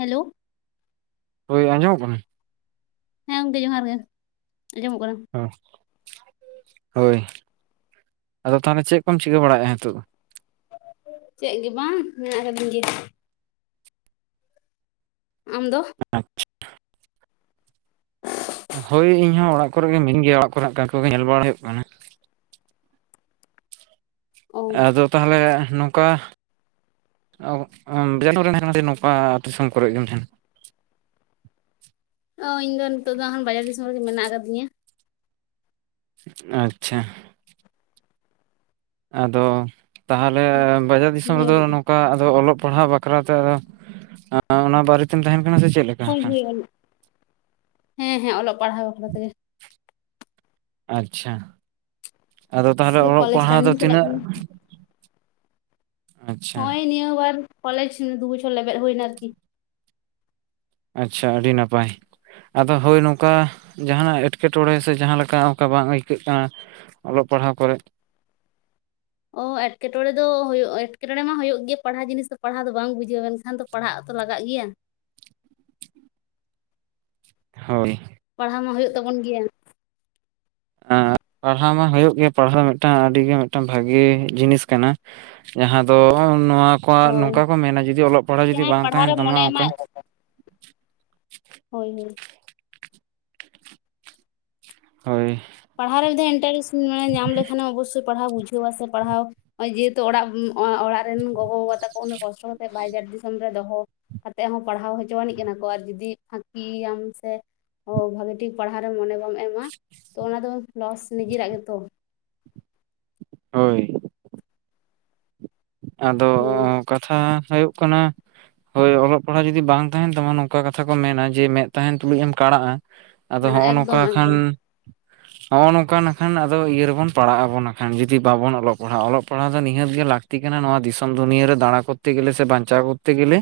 Hello ᱦᱳᱭ ᱟᱸᱡᱚᱢᱚᱜ ᱠᱟᱱᱟ? ᱦᱮᱸ ᱜᱚᱝᱠᱮ ᱡᱚᱦᱟᱨ ᱜᱮ, ᱟᱸᱡᱚᱢᱚᱜ ᱠᱟᱱᱟ᱾ ᱚ ᱦᱳᱭ, ᱟᱫᱚ ᱛᱟᱦᱚᱞᱮ ᱪᱮᱜ ᱠᱚᱢ ᱪᱤᱠᱟᱹ ᱵᱟᱲᱟᱭᱮᱜᱼᱟ ᱱᱤᱛᱚᱜ? ᱪᱮᱜ ᱜᱮ ᱵᱟᱝ ᱢᱮᱱᱟᱜ [unintelligible] ᱟᱢᱫᱚ? ᱟᱪᱪᱷᱟ᱾ ᱦᱳᱭ ᱤᱧᱦᱚᱸ ᱚᱲᱟᱜ ᱠᱚᱨᱮᱜᱮ ᱢᱤᱱᱤᱧ ᱜᱤᱭᱟ ᱚᱲᱟᱜ ᱠᱚᱨᱮᱠᱟᱜ ᱠᱟ ᱠᱚᱜᱮ ᱧᱮᱞ ᱵᱟᱲᱟ ᱦᱩᱭᱩᱜ ᱠᱟᱱᱟ᱾ ᱚ ᱟᱫᱚ ᱛᱟᱦᱚᱞᱮ ᱱᱚᱠᱟ ᱚᱨ ᱵᱟᱡᱟᱨ [unintelligible] ᱱᱚᱝᱠᱟ ᱫᱤᱥᱚᱢ ᱠᱚᱨᱮ ᱜᱮᱢ ᱛᱮᱦᱮᱸᱱᱟ? ᱚ ᱤᱧ ᱫᱚ ᱱᱤᱛᱚᱜ ᱫᱚ ᱦᱟᱱ ᱵᱟᱡᱟᱨ ᱫᱤᱥᱚᱢ ᱨᱮᱜᱮ ᱢᱮᱱᱟᱜ ᱠᱟᱫᱤᱧᱟ᱾ ᱟᱪᱪᱷᱟ᱾ ᱟᱫᱚ ᱛᱟᱦᱚᱞᱮ ᱵᱟᱡᱟᱨ ᱫᱤᱥᱚᱢ ᱱᱤᱭᱟᱹ ᱨᱮᱫᱚ ᱜᱷᱟᱹᱲᱤᱡ ᱫᱚ ᱱᱚᱝ ᱠᱟ ᱟᱫᱚ ᱚᱞᱚᱜ ᱯᱟᱲᱦᱟᱣ ᱵᱟᱠᱷᱨᱟᱛᱮ ᱟ ᱚᱱᱟ ᱵᱟᱨᱮᱛᱮᱢ ᱛᱟᱦᱮᱸᱱ ᱠᱟᱱᱟ ᱥᱮ ᱪᱮ ᱠᱚᱞ ᱦᱳᱭᱳᱜ ᱟ ᱱᱤᱜ ᱦᱮᱸ ᱦᱮᱸ ᱚᱞᱚᱜ ᱯᱟᱲᱦᱟᱣ ᱵᱟᱠᱷᱨᱟ ᱛᱮᱜᱮ ᱟᱪᱪᱷᱟ, ᱟᱫᱚ ᱛᱟᱦᱚᱞᱮ ᱱᱤᱛᱚᱜ ᱫᱚ ᱚᱞᱚᱜ ᱠᱚᱞᱮᱡᱽ ᱯᱟᱲᱦᱟᱣ ᱫᱚ ᱨᱟᱱᱤᱝ ᱪᱟᱞᱟᱜ ᱛᱤᱱᱟᱹᱜ ᱠᱟᱱᱟ ᱟᱪᱪᱷᱟ ᱦᱚᱜᱚᱭ ᱱᱤᱭᱟᱹ ᱵᱟᱨ ᱠᱚᱞᱮᱡᱽ ᱫᱩ ᱵᱚᱪᱷᱚᱨ ᱞᱮᱵᱮᱫ ᱦᱩᱭᱱᱟ ᱟᱨᱠᱤ᱾ ᱟᱪᱪᱷᱟ ᱟᱹᱰᱤ ᱱᱟᱯᱟᱭ᱾ ᱟᱫᱚ ᱦᱳᱭ ᱱᱚᱝᱠᱟ ᱡᱟᱦᱟᱸᱱᱟᱜ ᱮᱴᱠᱮᱴᱚᱬᱮ ᱥᱮ ᱡᱟᱦᱟᱸ ᱞᱮᱠᱟ ᱚᱝᱠᱟ ᱵᱟᱝ [unintelligible] ᱠᱟᱱᱟ? ᱚᱞᱚᱜ ᱯᱟᱲᱦᱟᱣ ᱠᱚᱨᱮ ᱚ ᱮᱴᱠᱮᱴᱚᱬᱮ ᱫᱚ ᱦᱳᱭᱳᱜ ᱮᱴᱠᱮᱴᱚᱬᱮ ᱢᱟ ᱦᱩᱭᱩᱜ ᱜᱮ ᱯᱟᱲᱦᱟᱣ ᱡᱤᱱᱤᱥ ᱫᱚ ᱯᱟᱲᱦᱟᱣ ᱫᱚ ᱵᱟᱝ ᱵᱩᱡᱷᱟᱹᱣ ᱢᱮᱱᱠᱷᱟᱱ ᱫᱚ ᱯᱟᱲᱦᱟᱜ ᱛᱚ ᱞᱟᱜᱟᱜ ᱜᱮᱭᱟ᱾ ᱦᱳᱭ᱾ ᱯᱟᱲᱦᱟᱣ ᱢᱟ ᱦᱳᱭᱳᱜ ᱛᱟᱵᱚᱱ ᱜᱤᱭᱟ᱾ ᱟᱸ ᱯᱟᱲᱦᱟᱣ ᱢᱟ ᱦᱳᱭᱳᱜ ᱜᱮ ᱯᱟᱲᱦᱟᱣ ᱢᱤᱜᱴᱟᱝ ᱟᱰᱤ ᱜᱮ ᱢᱤᱜᱴᱟᱝ ᱵᱷᱟᱜᱤ ᱡᱤᱱᱤᱥ ᱠᱟᱱᱟ᱾ ᱡᱟᱸᱦᱟ ᱫᱚ ᱱᱚᱣᱟ ᱠᱚᱣᱟᱜ ᱦᱳᱭ ᱱᱚᱝᱠᱟ ᱠᱚ ᱢᱮᱱᱟ ᱡᱩᱫᱤ ᱚᱞᱚᱜ ᱯᱟᱲᱦᱟ ᱡᱩᱫᱤ ᱡᱟᱦᱟᱸᱭ ᱵᱟᱝ ᱯᱟᱲᱦᱟᱣ ᱛᱟᱸᱦᱮᱱ ᱨᱮ ᱛᱟᱢᱟ ᱢᱚᱱᱮ ᱚᱝᱠᱟ᱾ ᱮᱢᱟᱭ ᱦᱳᱭ ᱦᱳᱭ᱾ ᱦᱳᱭ᱾ ᱯᱟᱲᱦᱟᱣ ᱨᱮ ᱢᱤᱫ ᱫᱷᱟᱣ ᱤᱱᱴᱟᱨᱮᱥ ᱢᱟᱱᱮ ᱧᱟᱢ ᱞᱮᱠᱷᱟᱱᱮᱢ ᱚᱵᱚᱥᱥᱳᱭ ᱯᱟᱲᱦᱟᱣ ᱵᱩᱡᱷᱟᱹᱣ-ᱟ ᱥᱮ ᱯᱟᱲᱦᱟᱣ ᱚᱸᱭ ᱡᱮᱦᱮᱛᱩ ᱚᱲᱟᱜ ᱚᱲᱟᱜ ᱨᱮᱱ ᱜᱚᱜᱚ-ᱵᱟᱵᱟ ᱛᱟᱠᱚ ᱩᱱᱟᱹᱜ ᱠᱚᱥᱴᱚ ᱠᱟᱛᱮᱜ ᱵᱟᱭᱡᱟᱨ ᱫᱤᱥᱚᱢ ᱨᱮ ᱫᱚᱦᱚ᱾ ᱠᱟᱛᱮ ᱦᱚᱸ ᱯᱟᱲᱦᱟᱣ ᱦᱚᱪᱚᱣᱟᱱᱤᱡ ᱠᱟᱱᱟ ᱠᱚ ᱟᱨ ᱡᱩᱫᱤ ᱯᱷᱟᱸᱠᱤᱭᱟᱢ ᱥᱮ ᱦᱳᱭ ᱵᱷᱟᱜᱮ ᱴᱷᱤᱠ ᱯᱟᱲᱦᱟᱣ ᱨᱮ ᱢᱚᱱᱮ ᱵᱟᱢ ᱮᱢᱟ ᱛᱚ ᱚᱱᱟ ᱫᱚ ᱞᱚᱥ ᱱᱤᱡᱮᱨᱟᱜ ᱜᱮᱛᱚ᱾ ᱦᱳᱭ᱾ ᱟᱫᱚ ᱦᱳᱭ ᱠᱟᱛᱷᱟ ᱦᱳᱭᱳᱜ ᱠᱟᱱᱟ ᱦᱳᱭ ᱚᱞᱚᱜ ᱯᱟᱲᱦᱟ ᱡᱩᱫᱤ ᱵᱟᱝ ᱛᱟᱸᱦᱮᱱ ᱛᱟᱢᱟ ᱱᱚᱝᱠᱟ ᱠᱟᱛᱷᱟ ᱠᱚ ᱢᱮᱱᱟ ᱡᱮ ᱢᱮᱫ ᱛᱟᱸᱦᱮᱱ ᱛᱩᱞᱩᱡ ᱮᱢ ᱠᱟᱸᱬᱟᱜ-ᱟ᱾ ᱟᱫᱚ ᱦᱚᱸᱜ ᱱᱚᱝᱠᱟ ᱮᱠᱫᱚᱢ ᱠᱷᱟᱱ ᱮᱠᱫᱚᱢ ᱦᱚᱸᱜ ᱱᱚᱝᱠᱟ ᱱᱟᱜ ᱠᱷᱟᱱ ᱟᱫᱚ ᱤᱭᱟᱹ ᱨᱮᱵᱚᱱ ᱯᱟᱲᱟᱜ ᱟᱵᱚᱱ ᱟᱠᱷᱟᱱ ᱡᱩᱫᱤ ᱵᱟᱵᱚᱱ ᱚᱞᱚᱜ ᱯᱟᱲᱦᱟᱜ ᱚᱞᱚᱜ ᱯᱟᱲᱦᱟ ᱫᱚ ᱱᱤᱦᱟᱹᱛ ᱜᱮ ᱞᱟᱠ ᱛᱤ ᱠᱟᱱᱟ ᱱᱚᱣᱟ ᱫᱤᱥᱚᱢ ᱫᱩᱱᱤᱭᱟᱹ ᱨᱮ ᱫᱟᱸᱬᱟ ᱠᱚᱨᱛᱮ ᱜᱮᱞᱮ ᱥᱮ ᱵᱟᱧᱪᱟᱣ ᱠᱚᱨᱛᱮ ᱜᱮᱞᱮ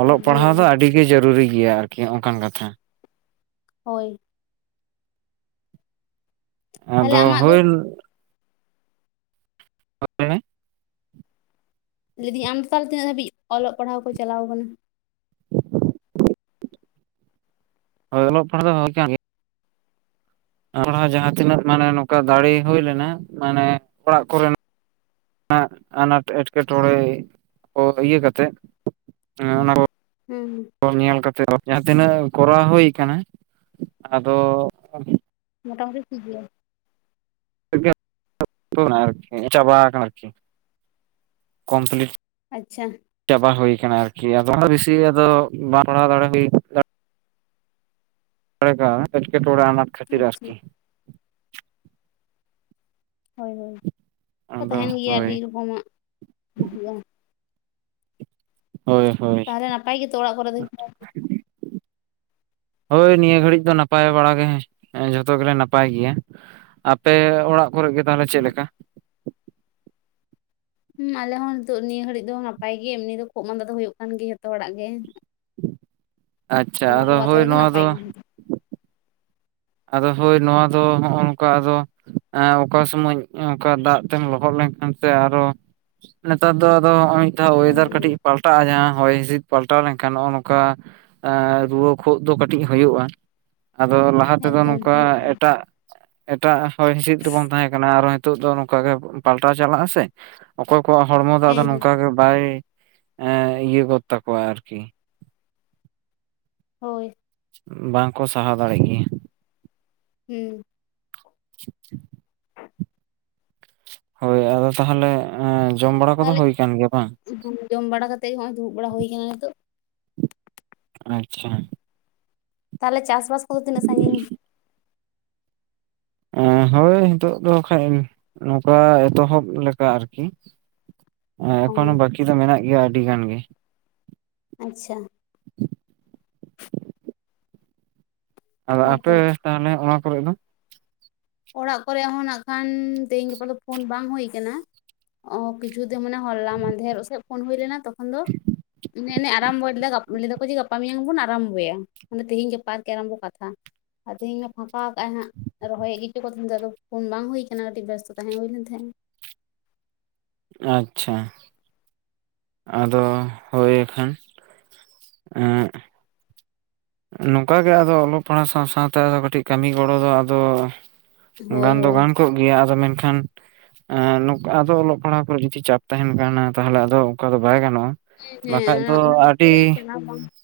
ᱚᱞᱚᱜ ᱮᱠᱫᱚᱢ ᱯᱟᱲᱦᱟᱣ ᱫᱚ ᱮᱠᱫᱚᱢ ᱟᱰᱤ ᱜᱮ ᱡᱟᱹᱨᱩᱲᱤ ᱜᱮᱭᱟ ᱟᱨᱠᱤ ᱚᱸᱜ-ᱠᱟᱱ ᱠᱟᱛᱷᱟ᱾ ᱦᱳᱭ᱾ ᱛᱟᱦᱚᱞᱮ ᱟᱫᱚ ᱟᱢᱟᱜ ᱫᱚ ᱦᱳᱭᱞ [unintelligible] ᱞᱟᱹᱭ ᱫᱤᱧ ᱟᱢ ᱛᱟᱞᱦᱮ ᱛᱤᱱᱟᱹᱜ ᱫᱷᱟᱹᱵᱤᱡ ᱚᱞᱚᱜ ᱯᱟᱲᱦᱟᱣ ᱠᱚ ᱪᱟᱞᱟᱣ ᱠᱟᱱᱟ? [inaudible] ᱦᱳᱭ ᱚᱞᱚᱜ ᱯᱟᱲᱦᱟᱣ᱾ [unintelligible] [unintelligible] ᱡᱟᱸᱦᱟ ᱛᱤᱱᱟᱹᱜ ᱢᱟᱱᱮ ᱱᱚᱠᱟ ᱫᱟᱲᱮ ᱦᱩᱭ ᱞᱮᱱᱟ ᱢᱟᱱᱮ ᱚᱲᱟᱜ ᱠᱚᱨᱮᱱ ᱟᱜ ᱟᱱᱟᱴ ᱮᱸᱴᱠᱮᱴᱚᱸᱬᱮ ᱠᱚ ᱤᱭᱟᱹ ᱠᱟᱛᱮᱜ ᱩᱸ ᱚᱱᱟ ᱠᱚ ᱦᱩᱸ ᱦᱩᱸ᱾ ᱠᱚ ᱧᱮᱞ ᱠᱟᱛᱮᱜ ᱡᱟᱸᱦᱟ ᱛᱤᱱᱟᱹᱜ ᱠᱚᱨᱟᱣ ᱦᱳᱭ ᱠᱟᱱᱟ, ᱟᱫᱚ ᱢᱳᱴᱟᱢᱩᱴᱤ ᱴᱷᱤᱠ ᱜᱤᱭᱟ᱾ [unintelligible] ᱪᱟᱵᱟ ᱠᱟᱱᱟ ᱟᱨᱠᱤ ᱠᱚᱢᱯᱤᱞᱤᱴ᱾ ᱟᱪᱪᱷᱟ᱾ ᱪᱟᱵᱟ ᱦᱳᱭ ᱠᱟᱱᱟ ᱟᱨᱠᱤ ᱟᱫᱚ ᱵᱮᱥᱤ ᱟᱫᱚ ᱵᱟᱝ ᱯᱟᱲᱦᱟᱣ ᱫᱟᱲᱮ ᱦᱩᱭ ᱠ ᱚᱠᱟ ᱞᱮᱠᱟ ᱮᱸᱴᱠᱮᱴᱚᱸᱬᱮ ᱟᱱᱟᱴ ᱠᱷᱟᱛᱤᱨ ᱟᱪᱪᱷᱟ ᱟᱨᱠᱤ᱾ ᱦᱳᱭ ᱦᱳᱭ ᱟᱫᱚ ᱛᱟᱦᱮᱱ ᱜᱮᱭᱟ ᱦᱳᱭ ᱟᱰᱤ ᱨᱚᱠᱚᱢᱟᱜ ᱦᱤᱡᱩᱜ-ᱟ᱾ ᱦᱳᱭ᱾ ᱦᱳᱭ ᱛᱟᱦᱞᱮ ᱱᱟᱯᱟᱭ ᱜᱮᱛᱚ ᱚᱲᱟᱜ ᱠᱚᱨᱮ ᱫᱚ ᱡᱷᱚᱛᱚ? ᱦᱳᱭ ᱱᱤᱭᱟᱹ ᱜᱷᱟᱹᱲᱤᱡ ᱫᱚ ᱱᱟᱯᱟᱭ ᱵᱟᱲᱟᱜᱮ ᱡᱷᱚᱛᱚ ᱜᱮᱞᱮ ᱱᱟᱯᱟᱭ ᱜᱮᱭᱟ᱾ ᱟᱯᱮ ᱚᱲᱟᱜ ᱠᱚᱨᱮᱜ ᱜᱮ ᱛᱟᱦᱞᱮ ᱪᱮᱜ ᱞᱮᱠᱟ? ᱦᱩᱸ ᱟᱞᱮ ᱦᱚᱸ ᱱᱤᱛ ᱱᱤᱭᱟᱹ ᱜᱷᱟᱹᱲᱤᱡ ᱫᱚ ᱱᱟᱯᱟᱭ ᱜᱮ ᱮᱢᱱᱤ ᱫᱚ ᱠᱷᱳᱜ ᱢᱟᱸᱫᱟ ᱫᱚ ᱦᱳᱭᱳᱜ ᱠᱟᱱ ᱜᱮ ᱡᱷᱚᱛᱚ ᱦᱚᱲᱟᱜ ᱜᱮ᱾ ᱟᱪᱪᱷᱟ ᱚᱱᱟ ᱠᱚ ᱟᱫᱚ ᱵᱟᱫ ᱦᱳᱭ ᱠᱟᱛᱮ ᱱᱚᱣᱟ ᱱᱟᱯᱟᱭ ᱫᱚ᱾ ᱜᱮ ᱟᱫᱚ ᱦᱳᱭ ᱱᱚᱣᱟ ᱫᱚ ᱦᱚᱸᱜ-ᱚ ᱱᱚᱝᱠᱟ ᱟᱫᱚ᱾ ᱮᱸ ᱚᱠᱟ ᱥᱚᱢᱚᱧ ᱚᱱᱠᱟ ᱫᱟᱜ ᱛᱮᱢ ᱞᱚᱦᱚᱜ ᱞᱮᱱᱠᱷᱟᱱ ᱥᱮ ᱟᱨᱚ ᱱᱮᱛᱟᱨ ᱫᱚ ᱟᱫᱚ ᱦᱚᱸᱜ ᱚᱭ ᱢᱤᱫ ᱫᱷᱟ ᱚᱭᱮᱫᱟᱨ ᱠᱟᱴᱤ ᱯᱟᱞᱴᱟᱜ-ᱟ ᱡᱟᱸᱦᱟ ᱦᱚᱭ ᱦᱤᱸᱥᱤᱫ ᱯᱟᱞᱴᱟᱣ ᱞᱮᱱᱠᱷᱟᱱ ᱱᱚᱜ-ᱚ ᱱᱚᱝᱠᱟ᱾ ᱨᱩᱣᱟᱹ ᱠᱷᱳᱜ ᱫᱚ ᱠᱟᱴᱤᱡ ᱦᱳᱭᱳᱜ-ᱟ ᱟᱫᱚ ᱞᱟᱦᱟ ᱛᱮᱫᱚ ᱮᱠᱫᱚᱢ ᱱᱚᱝᱠᱟ ᱦᱮᱸ ᱮᱴᱟ ᱮᱴᱟᱜ ᱦᱚᱭ ᱦᱤᱸᱥᱤᱫ ᱨᱮᱵᱚᱱ ᱛᱟᱦᱮᱸᱠᱟᱱᱟ ᱾ ᱟᱨᱚ ᱦᱤᱛᱳᱜ ᱫᱚ ᱱᱚᱝᱠᱟ ᱜᱮ ᱯᱟᱞᱴᱟᱣ ᱪᱟᱞᱟᱜᱼᱟ ᱥᱮ? ᱚᱠᱚᱭ ᱠᱚᱣᱟᱜ ᱦᱚᱲᱢᱚ ᱫᱚ ᱟᱫᱚ ᱦᱮᱸ ᱱᱚᱝᱠᱟ ᱜᱮ ᱵᱟᱭ ᱮᱸ ᱤᱭᱟᱹ ᱜᱚᱫ ᱛᱟᱠᱚᱣᱟ ᱟᱨᱠᱤ ᱾ ᱦᱳᱭ ᱾ ᱵᱟᱝᱠᱚ ᱥᱟᱦᱟᱣ ᱫᱟᱲᱮᱜ ᱜᱮᱭᱟ ᱾ ᱦᱩᱸ [unintelligible] ᱦᱳᱭ ᱟᱫᱚ ᱛᱟᱦᱚᱞᱮ ᱮᱸ ᱡᱚᱢ ᱵᱟᱲᱟ ᱠᱚᱫᱚ ᱛᱟᱦᱚᱞᱮ ᱦᱳᱭ ᱠᱟᱱ ᱜᱮᱭᱟ ᱵᱟᱝ? ᱡᱚᱢ ᱵᱟᱲᱟ ᱠᱟᱛᱮᱜ ᱦᱚᱸᱜ ᱚᱭ ᱫᱩᱲᱩᱵ ᱵᱟᱲᱟ ᱦᱩᱭ ᱠᱟᱱᱟ ᱱᱤᱛᱚᱜ ᱟᱪᱪᱷᱟ। ᱛᱟᱦᱚᱞᱮ ᱪᱟᱥᱵᱟᱥ ᱠᱚᱫᱚ ᱛᱤᱱᱟᱹᱜ ᱥᱟᱺᱜᱤᱧ? ᱮᱸ ᱦᱳᱭ ᱦᱤᱛᱚᱜ ᱫᱚ ᱠᱷᱟᱡ ᱱᱚᱝᱠᱟ ᱮᱛᱚᱦᱚᱵ ᱞᱮᱠᱟ ᱟᱨᱠᱤ ᱚ ᱮᱠᱷᱚᱱᱳ ᱵᱟᱹᱠᱤ ᱫᱚ ᱢᱮᱱᱟᱜ ᱜᱮᱭᱟ ᱟᱹᱰᱤ ᱜᱟᱱ ᱜᱮ ᱟᱪᱪᱷᱟ। ᱟᱫᱚ ᱟᱯᱮ ᱦᱮᱸᱛᱚ ᱛᱟᱦᱚᱞᱮ ᱚᱱᱟ ᱠᱚᱨᱮ ᱫᱚ? ᱚᱲᱟᱜ ᱠᱚᱨᱮ ᱦᱚᱸ ᱱᱟᱜᱠᱷᱟᱱ ᱛᱮᱦᱮᱧ ᱜᱟᱯᱟ ᱫᱚ ᱯᱷᱳᱱ ᱵᱟᱝ ᱦᱳᱭ ᱠᱟᱱᱟ। ᱚ ᱠᱤᱪᱷᱩ ᱫᱤᱱ ᱢᱟᱱᱮ ᱦᱚᱞᱟ ᱢᱟᱫᱷᱮᱨ ᱥᱮᱫ ᱯᱷᱳᱱ ᱦᱳᱭ ᱞᱮᱱᱟ ᱛᱚᱠᱷᱚᱱ ᱫᱚ ᱢᱟᱱᱮ ᱟᱨᱚᱢᱵᱚ ᱞᱮᱫᱟ ᱞᱮᱫᱟ ᱠᱚ ᱡᱮ ᱜᱟᱯᱟ ᱢᱮᱭᱟᱝ ᱵᱚᱱ ᱟᱨᱚᱢᱵᱚᱭᱟ ᱢᱟᱱᱮ ᱛᱮᱦᱤᱧ ᱜᱟᱯᱟ ᱜᱮ ᱟᱨᱚᱢᱵᱚ ᱠᱟᱛᱷᱟ। ᱟᱨ ᱛᱮᱦᱮᱧ ᱯᱷᱟᱸᱠᱟ ᱠᱟᱜ ᱟᱭ ᱦᱟᱸᱜ ᱨᱚᱦᱚᱭ ᱜᱮ [unintelligible] ᱪᱮᱫ [unintelligible] ᱟᱫᱚ ᱯᱷᱳᱱ ᱵᱟᱝ ᱦᱳᱭ ᱠᱟᱱᱟ ᱠᱟᱹᱴᱤᱡ ᱵᱮᱥᱛᱚ ᱛᱟᱦᱮᱸ ᱦᱳᱭ ᱞᱮᱱ ᱛᱟᱦᱮᱸᱫ ᱟᱪᱪᱷᱟ। ᱟᱫᱚ ᱦᱳᱭ ᱠᱷᱟᱱ ᱮᱸ ᱱᱚᱝᱠᱟᱜᱮ ᱟᱫᱚ ᱚᱞᱚᱜ ᱯᱟᱲᱦᱟᱜ ᱥᱟᱶ ᱥᱟᱶᱛᱮ ᱠᱟᱹᱴᱤᱡ ᱠᱟᱹᱢᱤ ᱜᱚᱲᱚ ᱫᱚ ᱟᱫᱚ ᱦᱳᱭ ᱜᱟᱱ ᱫᱚ ᱦᱳᱭ ᱜᱟᱱ ᱠᱚᱜ ᱜᱮᱭᱟ ᱟᱫᱚ ᱢᱮᱱᱠᱷᱟᱱ [unintelligible] ᱟᱫᱚ ᱚᱞᱚᱜ ᱯᱟᱲᱦᱟᱣ ᱠᱚᱨᱮ ᱡᱩᱫᱤ ᱪᱟᱯ ᱛᱟᱦᱮᱱ ᱠᱦᱟᱱ ᱛᱟᱦᱚᱞᱮ ᱟᱫᱚ ᱚᱱᱠᱟ ᱫᱚ ᱵᱟᱭ ᱜᱟᱱᱚᱜᱼᱟ। ᱦᱮᱸ ᱵᱟᱠᱷᱟᱡ ᱚᱱᱟ ᱫᱚ ᱚᱱᱟ ᱟᱹᱰᱤ [inaudible]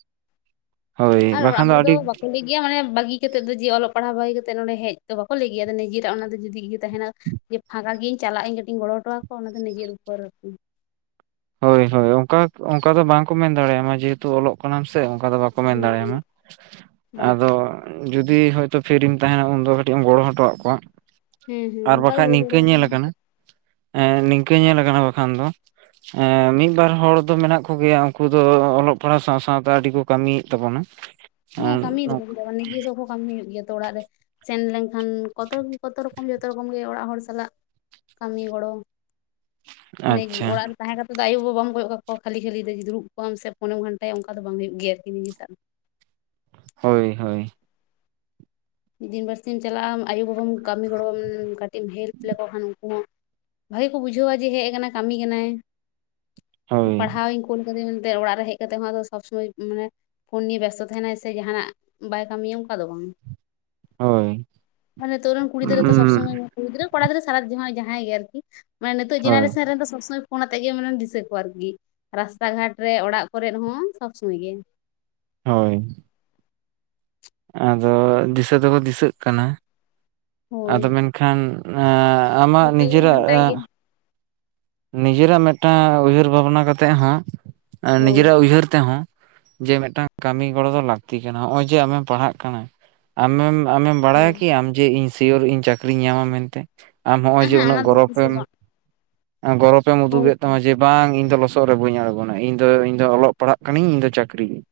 ᱦᱳᱭ ᱟᱨ ᱵᱟᱠᱷᱟᱱ ᱚᱲᱟᱜ ᱦᱚᱲ ᱫᱚ ᱟᱹᱰᱤ ᱵᱟᱠᱚ ᱞᱟᱹᱭ [unintelligible] ᱢᱟᱱᱮ ᱵᱟᱹᱜᱤ ᱠᱟᱛᱮᱫ ᱫᱚ ᱡᱮ ᱚᱞᱚᱜ ᱯᱟᱲᱦᱟᱣ ᱵᱟᱹᱜᱤ ᱠᱟᱛᱮᱫ ᱱᱸᱰᱮ ᱦᱮᱡ ᱫᱚ ᱵᱟᱠᱚ ᱞᱟᱹᱭ ᱜᱮᱭᱟ ᱟᱫᱚ ᱱᱤᱡᱮᱨᱟᱜ ᱚᱱᱟ ᱫᱚ ᱡᱩᱫᱤ ᱤᱭᱟ. ᱛᱟᱦᱮᱱᱟ ᱡᱮ ᱯᱷᱟᱸᱠᱟ ᱜᱮᱭᱮᱧ ᱪᱟᱞᱟᱜ ᱤᱧ ᱠᱟᱹᱴᱤᱡ ᱤᱧ ᱜᱚᱲᱚ ᱦᱚᱴᱚ ᱠᱚᱣᱟ ᱚᱱᱟ ᱫᱚ ᱱᱤᱡᱮᱨ ᱩᱯᱚᱨ [unintelligible] ᱦᱳᱭ ᱦᱳᱭ ᱚᱱᱠᱟ ᱚᱱᱠᱟ ᱫᱚ ᱵᱟᱝᱠᱚ ᱢᱮᱱ ᱫᱟᱲᱮᱭᱟᱢᱟ ᱡᱮᱦᱮᱛᱩ ᱚᱞᱚᱜ ᱠᱟᱱᱟᱢ ᱥᱮ ᱚᱱᱠᱟ ᱫᱚ ᱵᱟᱝ ᱠᱚ ᱢᱮᱱ ᱫᱟᱲᱮᱭᱟᱢᱟ, ᱵᱟᱝ ᱟᱫᱚ ᱡᱩᱫᱤ ᱦᱳᱭᱛᱳ ᱯᱷᱤᱨᱤᱢ ᱛᱟᱦᱮᱱᱟ ᱩᱱᱫᱚ ᱠᱟᱹᱴᱤᱡ ᱮᱢ ᱜᱚᱲᱚ ᱦᱚᱴᱚᱣᱟᱜ ᱠᱚᱣᱟ ᱦᱮᱸ ᱦᱮᱸ ᱟᱨ ᱚᱱᱠᱟ ᱫᱚ ᱵᱟᱠᱷᱟᱡ ᱦᱩᱭ ᱱᱤᱝᱠᱟᱹ ᱵᱟᱲᱟᱣ ᱧᱮᱞᱠᱟᱱᱟ, ᱱᱤᱝᱠᱟᱹ ᱧᱮᱞᱠᱟᱱᱟ ᱵᱟᱠᱷᱟᱱ ᱫᱚ ᱮᱸ ᱢᱤᱫᱵᱟᱨ ᱦᱚᱲ ᱫᱚ ᱢᱮᱱᱟᱜ ᱠᱚᱜᱮᱭᱟ ᱩᱱᱠᱩ ᱫᱚ ᱚᱞᱚᱜ ᱯᱟᱲᱦᱟᱜ ᱥᱟᱶ ᱥᱟᱶᱛᱮ ᱟᱹᱰᱤ ᱠᱚ ᱠᱟᱹᱢᱤᱭᱮᱫ ᱛᱟᱵᱚᱱᱟ ᱦᱮᱸ ᱟᱨ ᱠᱟᱹᱢᱤᱭ ᱫᱟᱠᱚ ᱪᱮᱫᱟᱜ ᱵᱟᱝ ᱱᱤᱡᱮᱥᱚᱵ ᱠᱚ ᱠᱟᱹᱢᱤ ᱦᱩᱭᱩᱜ ᱜᱮᱭᱟ ᱛᱚ ᱚᱲᱟᱜ ᱨᱮ ᱥᱮᱱ ᱞᱮᱱᱠᱷᱟᱱ ᱠᱚᱛᱚ ᱠᱤ ᱠᱚᱛᱚ ᱨᱚᱠᱚᱢ ᱡᱷᱚᱛᱚ ᱨᱚᱠᱚᱢ ᱜᱮ ᱚᱲᱟᱜ ᱦᱚᱲ ᱥᱟᱞᱟᱜ ᱠᱟᱹᱢᱤ ᱜᱚᱲᱚ, ᱱᱤᱡ ᱟᱪᱪᱷᱟ ᱚᱲᱟᱜ ᱨᱮ ᱛᱟᱦᱮᱸ ᱠᱟᱛᱮᱫᱚ ᱟᱭᱳ ᱵᱟᱵᱟᱢ ᱠᱚᱭᱚᱜ ᱠᱟᱠᱚᱣᱟ ᱠᱷᱟᱹᱞᱤ ᱠᱷᱟᱹᱞᱤ ᱡᱮ ᱫᱩᱲᱩᱵ ᱠᱚᱜ ᱟᱢᱥᱮ ᱯᱷᱳᱱᱮᱢ ᱜᱷᱟᱱᱴᱟᱭᱟ ᱚᱱᱠᱟ ᱫᱚ ᱵᱟᱝ ᱦᱩᱭᱩᱜ ᱜᱮᱭᱟ ᱟᱨ ᱠᱤ ᱱᱤᱡᱤᱥᱟᱜ ᱫᱚ ᱦᱳᱭ ᱦᱳᱭ ᱢᱤᱫ ᱫᱤᱱ ᱵᱟᱹᱨᱥᱤᱧᱼᱮᱢ ᱪᱟᱞᱟᱜᱼᱟᱢ ᱟᱭᱳ ᱵᱟᱵᱟᱢ ᱠᱟᱹᱢᱤ ᱜᱚᱲᱚᱢ ᱠᱟᱹᱴᱤᱡ ᱮᱢ ᱦᱮᱞᱯ ᱞᱮᱠᱚ ᱠᱷᱟᱱ ᱩᱱᱠᱩ ᱦᱚᱸ ᱵᱷᱟᱜᱮ ᱠᱚ ᱵᱩᱡᱷᱟᱹᱣᱼᱟ ᱡᱮ ᱦᱮᱡ ᱠᱟᱱᱟᱭ ᱠᱟᱹᱢᱤ ᱠᱟᱱᱟᱭ ᱦᱳᱭ ᱯᱟᱲᱦᱟᱣᱤᱧ ᱠᱳᱞ ᱠᱟᱹᱫᱮᱭᱟ ᱢᱮᱱᱛᱮ ᱚᱲᱟᱜ ᱨᱮ ᱦᱮᱡ ᱠᱟᱛᱮᱜ ᱦᱚᱸ ᱟᱫᱚ ᱥᱚᱵ ᱥᱚᱢᱚᱭ ᱢᱟᱱᱮ ᱯᱷᱳᱱ ᱱᱤᱭᱮ ᱵᱮᱥᱛᱚ ᱛᱟᱦᱮᱱᱟᱭ ᱥᱮ ᱡᱟᱦᱟᱸᱱᱟᱜ ᱵᱟᱭ ᱠᱟᱹᱢᱤᱭᱟ ᱚᱱᱠᱟ ᱫᱚ ᱵᱟᱝ ᱦᱳᱭ ᱢᱟᱱᱮ ᱱᱤᱛᱚᱨᱮᱱ ᱠᱩᱲᱤ ᱜᱤᱫᱽᱨᱟᱹ ᱛᱚ ᱥᱚᱵ ᱩᱸ ᱥᱚᱢᱚᱭ ᱠᱩᱲᱤ ᱜᱽᱨᱟᱹ ᱠᱚᱲᱟ ᱜᱤᱫᱽᱨᱟᱹ ᱥᱟᱨᱟ [unintelligible] ᱡᱚᱦᱟᱭ ᱡᱟᱦᱟᱸᱭ ᱜᱮ ᱟᱨᱠᱤ ᱢᱟᱱᱮ ᱤᱛᱚᱜ ᱦᱳᱭ ᱡᱮᱱᱟᱨᱮᱥᱟᱱ ᱨᱮᱱᱫᱚ, ᱥᱚᱵ ᱥᱚᱢᱚᱭ ᱯᱷᱳᱱᱱᱟ ᱟᱛᱮᱜᱮ ᱢᱚᱱᱮ ᱫᱤᱥᱟᱹ ᱠᱚᱣᱟ ᱟᱨᱠᱤ, ᱨᱟᱥᱛᱟ ᱜᱷᱟᱴ ᱨᱮ ᱚᱲᱟᱜ ᱠᱚᱨᱮ ᱦᱚᱸ ᱥᱚᱵᱽ ᱥᱚᱢᱚᱭ ᱜᱮ᱾ ᱦᱳᱭ, ᱟᱫᱚ ᱫᱤᱥᱟᱹ ᱫᱚᱠᱚ ᱫᱤᱥᱟᱹᱜ ᱠᱟᱱᱟ, ᱦᱳᱭ ᱟᱫᱚ ᱢᱮᱱᱠᱷᱟᱱ ᱟᱼᱟᱢᱟᱜ ᱡᱚᱛᱚ ᱜᱮᱵᱚᱱ ᱜᱷᱟᱱᱴᱟᱭ ᱱᱤᱡᱮᱨᱟᱜᱼᱟ ᱜᱮᱭᱟ ᱱᱤᱡᱮᱨᱟᱜ ᱢᱤᱫᱴᱟᱝ ᱩᱭᱦᱟᱹᱨ ᱵᱷᱟᱵᱽᱱᱟ ᱠᱟᱛᱮᱫ ᱦᱚᱸ, ᱦᱳᱭ ᱱᱤᱡᱮᱨᱟᱜ ᱩᱭᱦᱟᱹᱨ ᱛᱮᱦᱚᱸ ᱡᱮ ᱢᱤᱫᱴᱟᱝ ᱠᱟᱹᱢᱤ ᱜᱚᱲᱚ ᱫᱚ ᱞᱟᱹᱠᱛᱤ ᱠᱟᱱᱟ, ᱦᱚᱜᱼᱚᱭ ᱡᱮ ᱟᱢᱮᱢ ᱯᱟᱲᱦᱟᱜ ᱠᱟᱱᱟ ᱟᱢᱮᱢ ᱟᱢᱮᱢ ᱵᱟᱰᱟᱭᱟ ᱦᱳᱭ ᱠᱤ ᱟᱢ ᱡᱮ ᱤᱧ ᱥᱤᱭᱳᱨ ᱤᱧ ᱪᱟᱹᱠᱨᱤᱧ ᱧᱟᱢᱟ ᱢᱮᱱᱛᱮ? ᱟᱢ ᱦᱚᱸᱜᱼᱚᱭ ᱡᱮ ᱟᱦᱟᱸ ᱩᱱᱟᱹᱜ ᱚᱱᱟ ᱫᱚ ᱛᱤᱥ ᱦᱚᱸ ᱜᱚᱨᱚᱵᱮᱢ ᱵᱟᱝ ᱜᱚᱨᱚᱵᱮᱢ ᱦᱳᱭ ᱩᱫᱩᱜᱮᱫ ᱛᱟᱢᱟ, ᱡᱮ ᱵᱟᱝ ᱤᱧ ᱫᱚ ᱞᱚᱥᱚᱫ ᱨᱮ ᱵᱟᱹᱧ ᱟᱬᱜᱚᱱᱟ, ᱤᱧ ᱫᱚ ᱤᱧ ᱫᱚ ᱚᱞᱚᱜ ᱯᱟᱲᱦᱟᱜ ᱠᱟᱱᱟᱹᱧ ᱤᱧ ᱫᱚ ᱪᱟᱹᱠᱨᱤ ᱾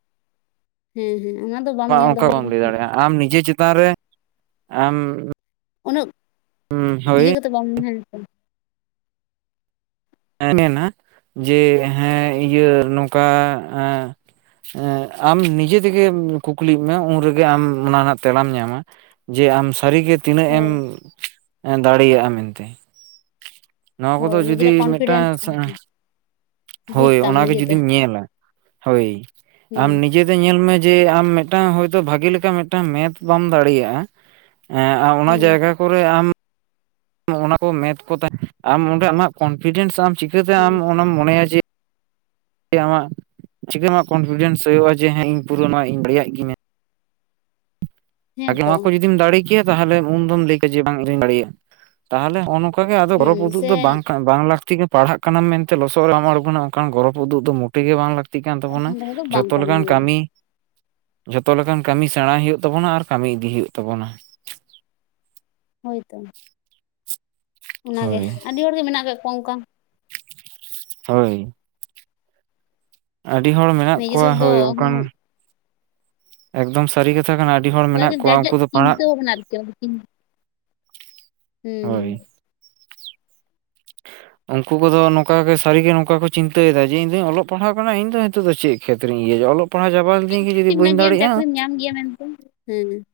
ᱦᱩᱸ ᱦᱩᱸ ᱚᱱᱟ ᱫᱚ, ᱵᱟᱢ ᱧᱮᱞ ᱚᱱᱠᱟ ᱫᱚᱦᱚ ᱵᱟᱢ ᱠᱟᱫᱟ ᱞᱟᱹᱭ ᱥᱮ᱾ ᱫᱟᱲᱮᱭᱟᱜᱼᱟ ᱟᱢ ᱱᱤᱡᱮ ᱪᱮᱛᱟᱱ ᱨᱮ, ᱟᱢ ᱩᱱᱟᱹᱜ ᱤᱭᱟᱹ ᱦᱳᱭ ᱠᱟᱛᱮ ᱵᱟᱝ ᱛᱟᱦᱮᱱ ᱛᱟᱢ ᱦᱮ ᱢᱮᱱᱟ, ᱡᱮ ᱦᱮᱸ ᱤᱭᱟᱹ ᱱᱚᱝᱠᱟ ᱮᱜ ᱮᱸᱜ ᱟᱢ ᱱᱤᱡᱮ ᱛᱮᱜᱮ ᱠᱩᱠᱞᱤᱜ ᱢᱮ, ᱩᱱᱨᱮᱜᱮ ᱟᱢ ᱚᱱᱟ ᱨᱮᱱᱟᱜ ᱛᱮᱞᱟᱢ ᱧᱟᱢᱟ᱾ ᱡᱮ ᱟᱢ ᱥᱟᱹᱨᱤᱜᱮ ᱛᱤᱱᱟᱹᱜ ᱮᱢ ᱦᱳᱭ ᱫᱟᱲᱮᱭᱟᱜᱼᱟ, ᱢᱮᱱᱛᱮ ᱱᱚᱣᱟ ᱠᱚᱫᱚ ᱦᱳᱭ ᱡᱩᱫᱤ ᱢᱤᱫ [unintelligible] [unintelligible] ᱵᱩᱡᱽ ᱦᱳᱭ ᱛᱟᱢ ᱚᱱᱟᱜᱮ ᱱᱤᱡᱮᱛᱮ ᱡᱩᱫᱤᱢ ᱧᱮᱞᱟ, ᱦᱳᱭ ᱦᱩᱸ ᱟᱢ ᱱᱤᱡ ᱡᱮᱛᱮ ᱧᱮᱞ ᱢᱮ ᱡᱮ ᱟᱢ ᱢᱤᱫᱴᱟᱝ ᱦᱳᱭᱛᱳ ᱵᱷᱟᱜᱮ ᱞᱮᱠᱟ, ᱢᱤᱫᱴᱟᱝ ᱢᱮᱛᱷ ᱵᱟᱢ ᱫᱟᱲᱮᱭᱟᱜᱼᱟ᱾ ᱮᱸᱜ ᱟᱢ ᱚᱱᱟ ᱦᱩᱸ ᱡᱟᱭᱜᱟ ᱠᱚᱨᱮ ᱟᱢ ᱚᱱᱟ ᱠᱚ ᱢᱮᱛᱷ ᱠᱚ ᱛᱟᱦᱮᱸ ᱟᱢ ᱚᱸᱰᱮ ᱟᱢᱟᱜ, ᱠᱚᱱᱯᱷᱤᱰᱮᱱᱥ ᱟᱢ ᱪᱤᱠᱟᱹᱛᱮ ᱦᱩᱸ ᱟᱢ ᱚᱱᱟᱢ ᱢᱚᱱᱮᱭᱟ ᱡᱮ ᱡᱮ ᱟᱢᱟᱜ ᱪᱤᱠᱟᱹ ᱟᱢᱟᱜ ᱠᱚᱱᱯᱷᱤᱰᱮᱱᱥ ᱦᱩᱭᱩᱜᱼᱟ, ᱡᱮ ᱦᱮᱸ ᱤᱧ ᱯᱩᱨᱟᱹ ᱱᱚᱣᱟ ᱤᱧ ᱫᱟᱲᱮᱭᱟᱜ ᱜᱤᱭᱟᱹᱧ ᱢᱮᱱᱛᱮ᱾ ᱟᱜᱮ ᱱᱚᱣᱟ ᱦᱮᱸᱛᱚ ᱠᱚ ᱡᱩᱫᱤᱢ ᱫᱟᱲᱮ ᱠᱮᱭᱟ, ᱛᱟᱦᱚᱞᱮ ᱩᱱ ᱫᱚᱢ ᱞᱟᱹᱭ ᱠᱮᱭᱟ ᱡᱮ, ᱵᱟᱝ ᱤᱧᱫᱩᱧ ᱫᱟᱲᱮᱭᱟᱜᱼᱟ, ᱛᱟᱦᱚᱞᱮ ᱦᱚᱜᱼᱱᱚ ᱚᱱᱠᱟ‌ ᱜᱮ ᱟᱫᱚ ᱦᱩᱸ ᱜᱚᱨᱚᱵᱽ ᱩᱫᱩᱜ ᱥᱮ ᱫᱚ, ᱵᱟᱝ ᱵᱟᱝ ᱞᱟᱹᱠᱛᱤ ᱜᱮ ᱯᱟᱲᱦᱟᱜ ᱠᱟᱱᱟᱢ ᱢᱮᱱᱛᱮ ᱞᱚᱥᱚᱫ ᱨᱮ ᱵᱟᱢ ᱟᱬᱜᱚᱱᱟ, ᱚᱱᱠᱟᱱ ᱜᱚᱨᱚᱵ ᱩᱫᱩᱜ ᱫᱚ ᱢᱚᱴ ᱞᱟᱹᱠᱛᱤ ᱜᱮ ᱵᱟᱝ ᱞᱟᱹᱠᱛᱤᱜ ᱠᱟᱱ ᱛᱟᱵᱚᱱᱟ, ᱫᱚᱦᱚ ᱫᱚ ᱵᱟᱝ ᱡᱷᱚᱛᱚ ᱞᱮᱠᱟᱱ ᱠᱟᱱᱟ ᱠᱟᱹᱢᱤ ᱡᱷᱚᱛᱚ ᱞᱮᱠᱟᱱ ᱠᱟᱹᱢᱤ ᱥᱮᱬᱟ ᱦᱳᱭᱳᱜ ᱛᱟᱵᱚᱱᱟ, ᱟᱨ ᱠᱟᱹᱢᱤ ᱤᱫᱤ ᱦᱳᱭᱳᱜ ᱛᱟᱵᱚᱱᱟ᱾ ᱦᱚᱭᱛᱚ᱾ ᱚᱱᱟᱜᱮ ᱦᱳᱭ ᱟᱹᱰᱤ ᱦᱚᱲᱜᱮ ᱢᱮᱱᱟᱜ ᱠᱟᱜ ᱠᱚᱣᱟ ᱚᱱᱠᱟ᱾ ᱦᱳᱭ᱾ ᱟᱹᱰᱤ ᱦᱚᱲ ᱢᱮᱱᱟᱜ ᱱᱤᱡᱮ ᱠᱚᱣᱟ ᱥᱚᱵ ᱫᱚ ᱦᱳᱭ ᱚᱱᱠᱟᱱ᱾ ᱮᱠᱫᱚᱢ ᱥᱟᱹᱨᱤ ᱠᱟᱛᱷᱟ ᱠᱟᱱᱟ, ᱟᱹᱰᱤ ᱦᱚᱲ ᱢᱮᱱᱟᱜ ᱠᱚᱣᱟ ᱡᱟᱨ ᱡᱟᱨ ᱩᱱᱠᱩ ᱫᱚ ᱪᱤᱱᱛᱟᱹ ᱯᱟᱲᱦᱟᱜ, [unintelligible] [unintelligible] ᱦᱩᱸ, ᱦᱳᱭ ᱦᱩᱸ᱾ [unintelligible] [inaudible] ᱩᱱᱠᱩ ᱠᱚᱫᱚ ᱱᱚᱝᱠᱟ ᱜᱮ ᱥᱟᱹᱨᱤ ᱜᱮ, ᱱᱚᱝᱠᱟ ᱠᱚ ᱪᱤᱱᱛᱟᱹᱭᱮᱫᱟ ᱡᱮ, ᱤᱧᱫᱚᱧ ᱚᱞᱚᱜ ᱯᱟᱲᱦᱟᱣ ᱠᱟᱱᱟ, ᱤᱧ ᱱᱤᱛ ᱫᱚ ᱪᱮᱫ ᱠᱷᱮᱛᱨᱤᱧ ᱤᱭᱟᱹᱭᱟ, ᱚᱞᱚᱜ ᱯᱟᱲᱦᱟ ᱪᱟᱵᱟ ᱞᱤᱛᱤᱧ ᱜᱮ, ᱡᱩᱫᱤ ᱵᱟᱹᱧ ᱢᱮᱱᱟᱜ ᱜᱮᱭᱟ ᱫᱟᱲᱮᱜᱼᱟ᱾ ᱪᱟᱹᱠᱨᱤᱢ ᱧᱟᱢ ᱜᱮᱭᱟ ᱢᱮᱱᱛᱮ, ᱦᱮᱸ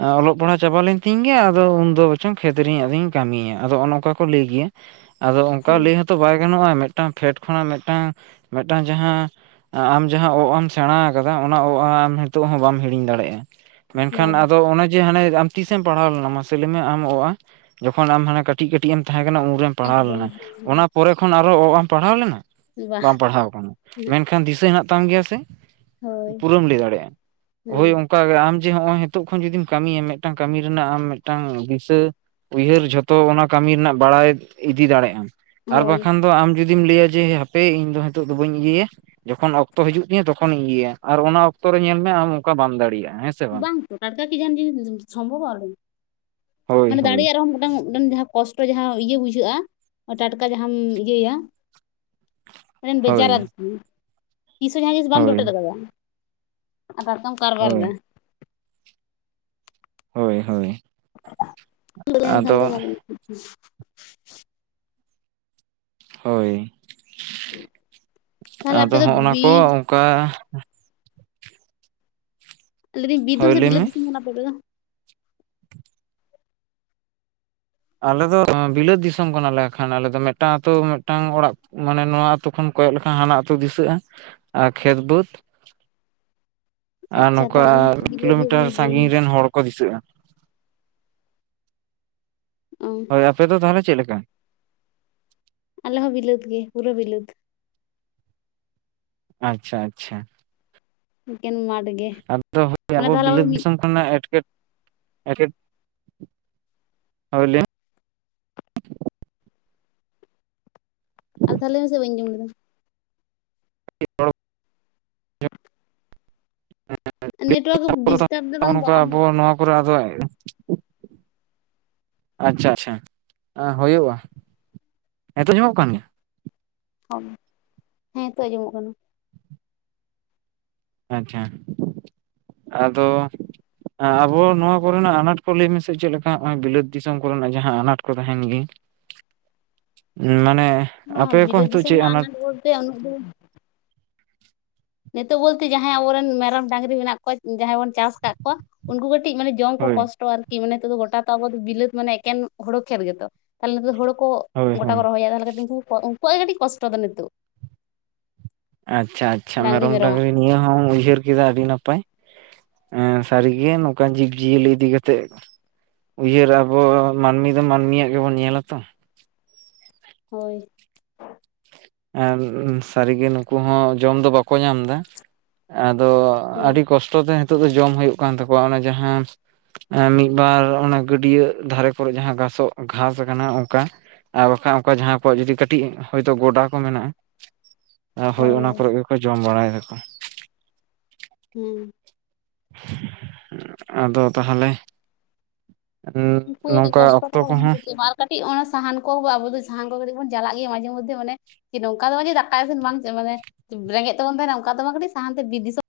ᱟ ᱚᱞᱚᱜ ᱯᱟᱲᱦᱟᱣ ᱪᱟᱵᱟ ᱞᱮᱱᱛᱤᱧ ᱜᱮ, ᱟᱫᱚ ᱩᱱᱫᱚ ᱵᱚᱨᱪᱚᱝ ᱠᱷᱮᱛᱨᱮ ᱟᱫᱚᱧ ᱠᱟᱹᱢᱤᱭᱟ, ᱟᱫᱚ ᱚᱱ ᱚᱱᱠᱟ ᱠᱚ ᱞᱟᱹᱭ ᱜᱮᱭᱟ᱾ ᱟᱫᱚ ᱚᱱᱠᱟ ᱞᱟᱹᱭ ᱦᱚᱸᱛᱚ ᱵᱟᱭ ᱜᱟᱱᱚᱜᱼᱟ, ᱢᱤᱫᱴᱟᱝ ᱯᱷᱮᱰ ᱠᱷᱚᱱᱟᱜ ᱢᱤᱫᱴᱟᱝ, ᱢᱤᱫᱴᱟᱝ ᱡᱟᱦᱟᱸ ᱟᱢ ᱡᱟᱦᱟᱸ ᱚ-ᱟᱢ ᱥᱮᱬᱟ ᱠᱟᱫᱟ, ᱚᱱᱟ ᱚ ᱟᱢ ᱱᱤᱛᱚᱜ ᱦᱚᱸ ᱵᱟᱢ ᱦᱤᱲᱤᱧ ᱫᱟᱲᱮᱭᱟᱜᱼᱟ᱾ ᱵᱟ ᱢᱮᱱᱠᱷᱟᱱ ᱵᱟ ᱟᱫᱚ ᱚᱱᱮ ᱡᱮ ᱦᱟᱱᱮ ᱟᱢ ᱛᱤᱥᱮᱢ ᱯᱟᱲᱦᱟᱣ ᱞᱮᱱᱟ, ᱢᱟᱥᱮ ᱞᱟᱹᱭ ᱢᱮ ᱟᱢ ᱚᱼᱟ? ᱡᱚᱠᱷᱚᱱ ᱟᱢ ᱦᱟᱱᱮ ᱠᱟᱹᱴᱤᱡ ᱠᱟᱹᱴᱤᱡ ᱮᱢ ᱛᱟᱦᱮᱸ ᱠᱟᱱᱟ, ᱩᱱᱨᱮᱢ ᱯᱟᱲᱦᱟᱣ ᱮᱠᱫᱚᱢ ᱞᱮᱱᱟ, ᱚᱱᱟ ᱯᱚᱨᱮ ᱠᱷᱚᱱ ᱟᱨᱚ ᱚ ᱟᱢ ᱯᱟᱲᱦᱟᱣ ᱞᱮᱱᱟ, ᱵᱟ ᱵᱟᱢ ᱯᱟᱲᱦᱟᱣ ᱠᱟᱱᱟ ᱢᱮᱱᱠᱷᱟᱱ ᱫᱤᱥᱟᱹ ᱦᱮᱱᱟᱜ ᱛᱟᱢ ᱜᱮᱭᱟ ᱥᱮ᱾ ᱦᱳᱭ ᱯᱩᱨᱟᱹᱢ ᱞᱟᱹᱭ ᱫᱟᱲᱮᱜᱼᱟ, ᱦᱮᱸ ᱦᱳᱭ ᱚᱱᱠᱟ ᱜᱮ ᱟᱢ ᱡᱮ ᱦᱚᱸᱜᱼᱚᱭ ᱛᱳᱜ ᱠᱷᱚᱱ ᱡᱩᱫᱤᱢ ᱠᱟᱹᱢᱤᱭᱟ ᱢᱮᱜᱴᱟᱝ ᱠᱟᱹᱢᱤ ᱨᱮᱱᱟᱜ ᱟᱢ ᱢᱮᱜᱴᱟᱝ ᱫᱤᱥᱟᱹ ᱩᱭᱦᱟᱹᱨ ᱡᱷᱚᱛᱚ ᱚᱱᱟ ᱠᱟᱹᱢᱤ ᱨᱮᱱᱟᱜ ᱵᱟᱲᱟᱭ ᱤᱫᱤ ᱫᱟᱲᱮᱜ ᱟᱢ ᱟᱨ ᱦᱳᱭ ᱵᱟᱠᱷᱟᱱ ᱫᱚ ᱟᱢ ᱡᱩᱫᱤᱢ ᱞᱟᱹᱭᱟ ᱡᱮ ᱦᱟᱯᱮ ᱤᱧ ᱫᱚ ᱦᱤᱛᱳᱜ ᱫᱚ ᱵᱟᱹᱧ ᱤᱭᱟᱹᱭᱟ ᱡᱚᱠᱷᱚᱱ ᱚᱠᱛᱚ ᱦᱤᱡᱩᱜ ᱛᱤᱧᱟᱹ ᱛᱚᱠᱷᱚᱱ ᱤᱧ ᱤᱭᱟᱹᱭᱟ ᱟᱨ ᱚᱱᱟ ᱚᱠᱛᱚ ᱨᱮ ᱧᱮᱞ ᱢᱮ ᱟᱢ ᱚᱱᱠᱟ ᱵᱟᱢ ᱫᱟᱲᱮᱭᱟᱜ-ᱟ ᱦᱮᱸ ᱥᱮ ᱵᱟᱝ? ᱚᱴᱟᱠ ᱠᱤ ᱡᱟᱦᱟᱱ ᱡᱤᱥ ᱥᱚᱢᱵᱷᱚᱵ-ᱟ ᱟᱨ ᱦᱳᱭ ᱢᱟᱱᱮ ᱦᱳᱭ ᱫᱟᱲᱮᱭᱟᱜ ᱨᱮᱦᱚᱸ ᱢᱮᱜᱴᱟᱝ ᱢᱮᱴᱟᱝ ᱡᱟᱦᱟᱸ ᱠᱚᱥᱴᱚ ᱡᱟᱦᱟᱸ ᱤᱭᱟᱹ ᱵᱩᱡᱷᱟᱹᱜ-ᱟ ᱴᱟᱴᱠᱟ ᱡᱟᱦᱟᱸᱢ ᱤᱭᱟᱹ ᱭᱟ, ᱢᱮᱴᱮᱱ ᱵᱮᱡᱟᱨ ᱦᱳᱭ ᱟᱨ ᱠᱤ ᱛᱤᱥ ᱦᱚᱸ ᱡᱟᱦᱟᱸ ᱡᱤᱱᱤᱥ ᱵᱟᱢ ᱦᱳᱭ ᱡᱚᱴᱮᱫ ᱠᱟᱫᱟ ᱟᱵᱟᱨ ᱠᱟᱨ ᱦᱳᱭ ᱵᱟᱨᱫᱟ᱾ ᱦᱳᱭ ᱦᱳᱭ᱾ ᱛᱟᱦᱮᱱ ᱠᱷᱟᱱ ᱫᱚ ᱟᱫᱚ [unintelligible] ᱦᱳᱭ ᱛᱟᱦᱚᱞᱮ ᱟᱯᱮ ᱟᱫᱚ ᱫᱚ ᱦᱚᱸᱜ ᱱᱟ ᱠᱚ ᱵᱤᱨ ᱚᱝᱠᱟ ᱞᱤᱫᱤᱧ ᱵᱤᱫᱟᱹᱢ ᱦᱳᱭ ᱥᱮ ᱞᱟᱹᱭ ᱵᱤᱞᱟᱹᱛ ᱢᱮ ᱫᱤᱥᱟᱢ ᱠᱟᱱᱟ ᱯᱮ ᱟᱯᱮ ᱫᱚ? ᱟᱞᱮᱚ ᱵᱤᱞᱟᱹᱛ ᱫᱤᱥᱚᱢ ᱠᱟᱱᱟᱞᱮ ᱟᱠᱷᱟᱱ ᱟᱞᱮ ᱫᱚ ᱢᱮᱜᱴᱟᱝᱟᱹᱛᱩ ᱢᱮᱜᱴᱟᱝ ᱚᱲᱟᱜ ᱢᱟᱱᱮ ᱱᱚᱣᱟ ᱟᱹᱛᱩ ᱠᱷᱚᱱ ᱠᱚᱭᱚᱜ ᱞᱮᱠᱷᱟᱱ ᱦᱟᱱᱟ ᱟᱹᱛᱩ ᱫᱤᱥᱟᱹᱜ-ᱟ ᱟᱨ ᱠᱷᱮᱛ ᱵᱟᱹᱫᱽ ᱟᱨ ᱟᱪᱪᱷᱟ ᱱᱚᱠᱟ ᱛᱟᱦᱚᱞᱮ ᱤᱧ ᱵᱤᱞᱟᱹᱛ ᱜᱮ ᱠᱟᱱ ᱠᱤᱞᱳᱢᱤᱴᱟᱨ ᱜᱤᱭᱟᱹᱧ ᱥᱟᱺᱜᱤᱧ ᱨᱮᱱ ᱦᱚᱲ ᱠᱚ ᱫᱤᱥᱟᱹᱜ-ᱟ᱾ ᱚᱸ ᱟᱯᱮᱚ ᱫᱚ ᱛᱟᱦᱞᱮ ᱪᱮᱫ ᱞᱮᱠᱟ? ᱟᱞᱮ ᱦᱚᱸ ᱵᱤᱞᱟᱹᱛ ᱜᱮ ᱯᱩᱨᱟᱹ ᱵᱤᱞᱟᱹᱛ᱾ ᱟᱪᱪᱷᱟ ᱟᱪᱪᱷᱟ᱾ ᱮᱠᱮᱱ ᱢᱟᱴ ᱜᱮ᱾ ᱟᱫᱚ ᱢᱟᱱᱮ ᱟᱵᱚ ᱛᱟᱦᱚᱞᱮ ᱟᱵᱟᱨ ᱵᱤᱞᱟᱹᱫ ᱢᱤᱫ ᱫᱤᱥᱳᱢ ᱮᱴᱠᱮᱴ ᱦᱩᱭᱞᱤ [unintelligible] ᱟᱨ ᱫᱷᱟᱣ ᱞᱟᱹᱭ ᱢᱮᱥᱮ ᱵᱟᱹᱧ ᱧᱡᱚᱢ ᱞᱮᱫᱟ [inaudible] ᱱᱮᱴᱣᱟᱨᱠ ᱡᱤᱴᱟᱵᱽ ᱫᱟ ᱵᱟᱝ ᱫᱚ ᱟᱢᱟᱜ ᱚᱨ ᱟᱫᱚᱭ ᱟᱪᱪᱷᱟ ᱟᱪᱪᱷᱟ ᱦᱳᱭᱳᱜ-ᱟ ᱦᱮᱛᱚ ᱧᱟᱢᱚᱜ ᱠᱟᱱ ᱜᱮᱭᱟ? ᱚ ᱦᱮᱸ ᱛᱳ ᱟᱸᱡᱚᱢᱚᱜ ᱠᱟᱱᱟ᱾ ᱟᱪᱪᱷᱟ ᱟᱫᱚ ᱟᱸ ᱟᱵᱚ ᱱᱚᱣᱟ ᱠᱚᱨᱮᱱᱟᱜ ᱟᱱᱟᱴ ᱠᱚ ᱞᱟᱹᱭ ᱢᱮᱥᱮ ᱪᱮᱫ ᱞᱮᱠᱟ ᱦᱚᱜ-ᱚᱭ ᱵᱤᱞᱟᱹᱛ ᱫᱤᱥᱚᱢ ᱠᱚᱨᱮᱱᱟᱜ ᱡᱟᱦᱟᱸ ᱟᱱᱟᱴ ᱠᱚ ᱛᱟᱦᱮᱱ ᱜᱮ ᱢᱟᱱᱮ ᱦᱚ ᱟᱯᱮ ᱠᱚ ᱵᱤᱞᱟᱹᱛ ᱱᱤᱛᱚᱜ ᱫᱤᱥᱚᱢ ᱪᱮᱫ ᱨᱮᱱᱟᱜ ᱟᱱᱟᱴ ᱵᱚᱞᱛᱮ ᱩᱱᱟᱹᱜ ᱫᱚ ᱱᱤᱛᱳᱜ ᱵᱳᱞᱛᱮ ᱡᱟᱦᱟᱸᱭ ᱟᱵᱚᱨᱮᱱ ᱢᱮᱨᱚᱢ ᱰᱟᱝᱨᱤ ᱢᱮᱱᱟᱜ ᱠᱚᱣᱟ ᱡᱟᱦᱟᱸᱭ ᱵᱚᱱ ᱪᱟᱥ ᱟᱠᱟᱫ ᱠᱚᱣᱟ ᱩᱱᱠᱩ ᱠᱟᱹᱴᱤᱡ ᱢᱟᱱᱮ ᱡᱚᱢ ᱠᱚ ᱦᱳᱭ ᱠᱚᱥᱴᱚ ᱟᱨᱠᱤ ᱢᱮ ᱱᱤᱛ ᱫᱚ ᱜᱚᱴᱟ ᱛᱚ ᱟᱵᱚ ᱫᱚ ᱵᱤᱞᱟᱹᱛ ᱢᱟᱱᱮ ᱮᱠᱮᱱ ᱦᱳᱲᱳ ᱠᱷᱮᱛ ᱜᱮᱛᱚ ᱛᱟᱦᱞᱮ ᱱᱳᱠᱳ ᱦᱳᱲᱳ ᱠᱚ ᱦᱳᱭ ᱜᱚᱴᱟ ᱠᱚ ᱦᱳᱭ ᱨᱚᱦᱚᱭᱟ ᱛᱟᱦᱞᱮ ᱠᱟᱹᱴᱤᱱ ᱩᱱ ᱩᱱᱠᱩᱣᱟᱜ ᱜᱮ ᱠᱟᱹᱴᱤᱡ ᱠᱚᱥᱴᱚ ᱫᱚ ᱱᱤᱛᱳᱜ᱾ ᱟᱪᱪᱷᱟ ᱟᱪᱪᱷᱟ ᱢᱮᱨᱚᱢ ᱰᱟᱝᱨᱤ ᱱᱤᱭᱟᱹ ᱦᱚᱸᱢ ᱩᱭᱦᱟᱹᱨ ᱠᱮᱫᱟ ᱟᱹᱰᱤ ᱱᱟᱯᱟᱭ, ᱮᱸ ᱥᱟᱹᱨᱤᱜᱮ ᱱᱚᱠᱟᱱ ᱡᱤᱵᱽᱡᱤᱭᱟᱹᱞᱤ ᱤᱫᱤ ᱠᱟᱛᱮᱜ ᱩᱭᱦᱟᱹᱨ ᱟᱵᱚ ᱢᱟᱹᱱᱢᱤ ᱫᱚ ᱢᱟᱹᱱᱢᱤᱭᱟᱜ ᱜᱮᱵᱚᱱ ᱧᱮᱞᱟ ᱛᱚ, ᱦᱳᱭ ᱟᱨ ᱥᱟᱹᱨᱤᱜᱮ ᱱᱩᱠᱩ ᱦᱚᱸ ᱡᱚᱢ ᱫᱚ ᱵᱟᱠᱚ ᱧᱟᱢ ᱫᱟ ᱟᱫᱚ ᱦᱮᱸ ᱟᱹᱰᱤ ᱠᱚᱥᱴᱚ ᱛᱮ ᱦᱤᱛᱳᱜ ᱫᱚ ᱡᱚᱢ ᱦᱩᱭᱩᱜ ᱠᱟᱱ ᱛᱟᱠᱚᱣᱟ ᱚᱱᱟ ᱡᱟᱦᱟᱸ ᱮᱸ ᱢᱤᱜᱵᱟᱨ ᱚᱱᱟ ᱜᱟᱹᱰᱭᱟᱹ ᱫᱷᱟᱨᱮ ᱠᱚᱨᱮᱜ ᱡᱟᱦᱟᱸ ᱜᱷᱟᱥᱚᱜ ᱜᱷᱟᱥ ᱠᱟᱱᱟ ᱚᱝᱠᱟ ᱟᱨ ᱵᱟᱠᱷᱟᱡ ᱚᱝᱠᱟ ᱡᱟᱦᱟᱸ ᱠᱚᱣᱟᱜ ᱡᱩᱫᱤ ᱠᱟᱹᱴᱤᱡ ᱦᱳᱭᱛᱳ ᱜᱚᱰᱟ ᱠᱚ ᱢᱮᱱᱟᱜ-ᱟ ᱟ ᱦᱳᱭ ᱚᱱᱟ ᱠᱚᱨᱮ ᱜᱮᱠᱚ ᱡᱚᱢ ᱵᱟᱲᱟᱭᱟᱠᱚ᱾ ᱦᱩᱸᱻ ᱟᱫᱚ ᱛᱟᱦᱚᱞᱮ ᱩᱸᱜ ᱩᱱᱠᱩ ᱠᱟᱹᱴᱤᱡ ᱱᱚᱝᱠᱟ ᱠᱚᱥᱴᱚ ᱚᱠᱛᱚ ᱛᱟᱠᱚ ᱵᱟᱝ ᱠᱚᱦᱚᱸ ᱪᱮᱫ ᱵᱟᱝ ᱟᱨ ᱠᱟᱹᱴᱤᱡ ᱚᱱᱟ ᱥᱟᱦᱟᱱ ᱠᱚ ᱟᱹᱜᱩ ᱟᱵᱚ ᱫᱚ ᱥᱟᱦᱟᱱ ᱠᱚ ᱠᱟᱹᱴᱤᱡ ᱵᱚᱱ ᱪᱟᱞᱟᱜ ᱜᱮᱭᱟ ᱢᱟᱡᱷᱮ ᱢᱚᱫᱽᱫᱮ ᱢᱟᱱᱮ ᱡᱮ ᱱᱚᱝᱠᱟ ᱫᱚ ᱵᱟᱝ ᱡᱮ ᱫᱟᱠᱟᱭ ᱤᱥᱤᱱ ᱵᱟᱝ ᱛᱮ ᱢᱟᱱᱮ ᱨᱮᱸᱜᱮᱡ ᱛᱮᱵᱚᱱ ᱛᱟᱦᱮᱱᱟ ᱚᱱᱠᱟ ᱫᱚ ᱵᱟᱝ ᱠᱟᱹᱴᱤᱡ ᱥᱟᱦᱟᱱᱛᱮ ᱵᱤᱨ ᱫᱤᱥᱚᱢ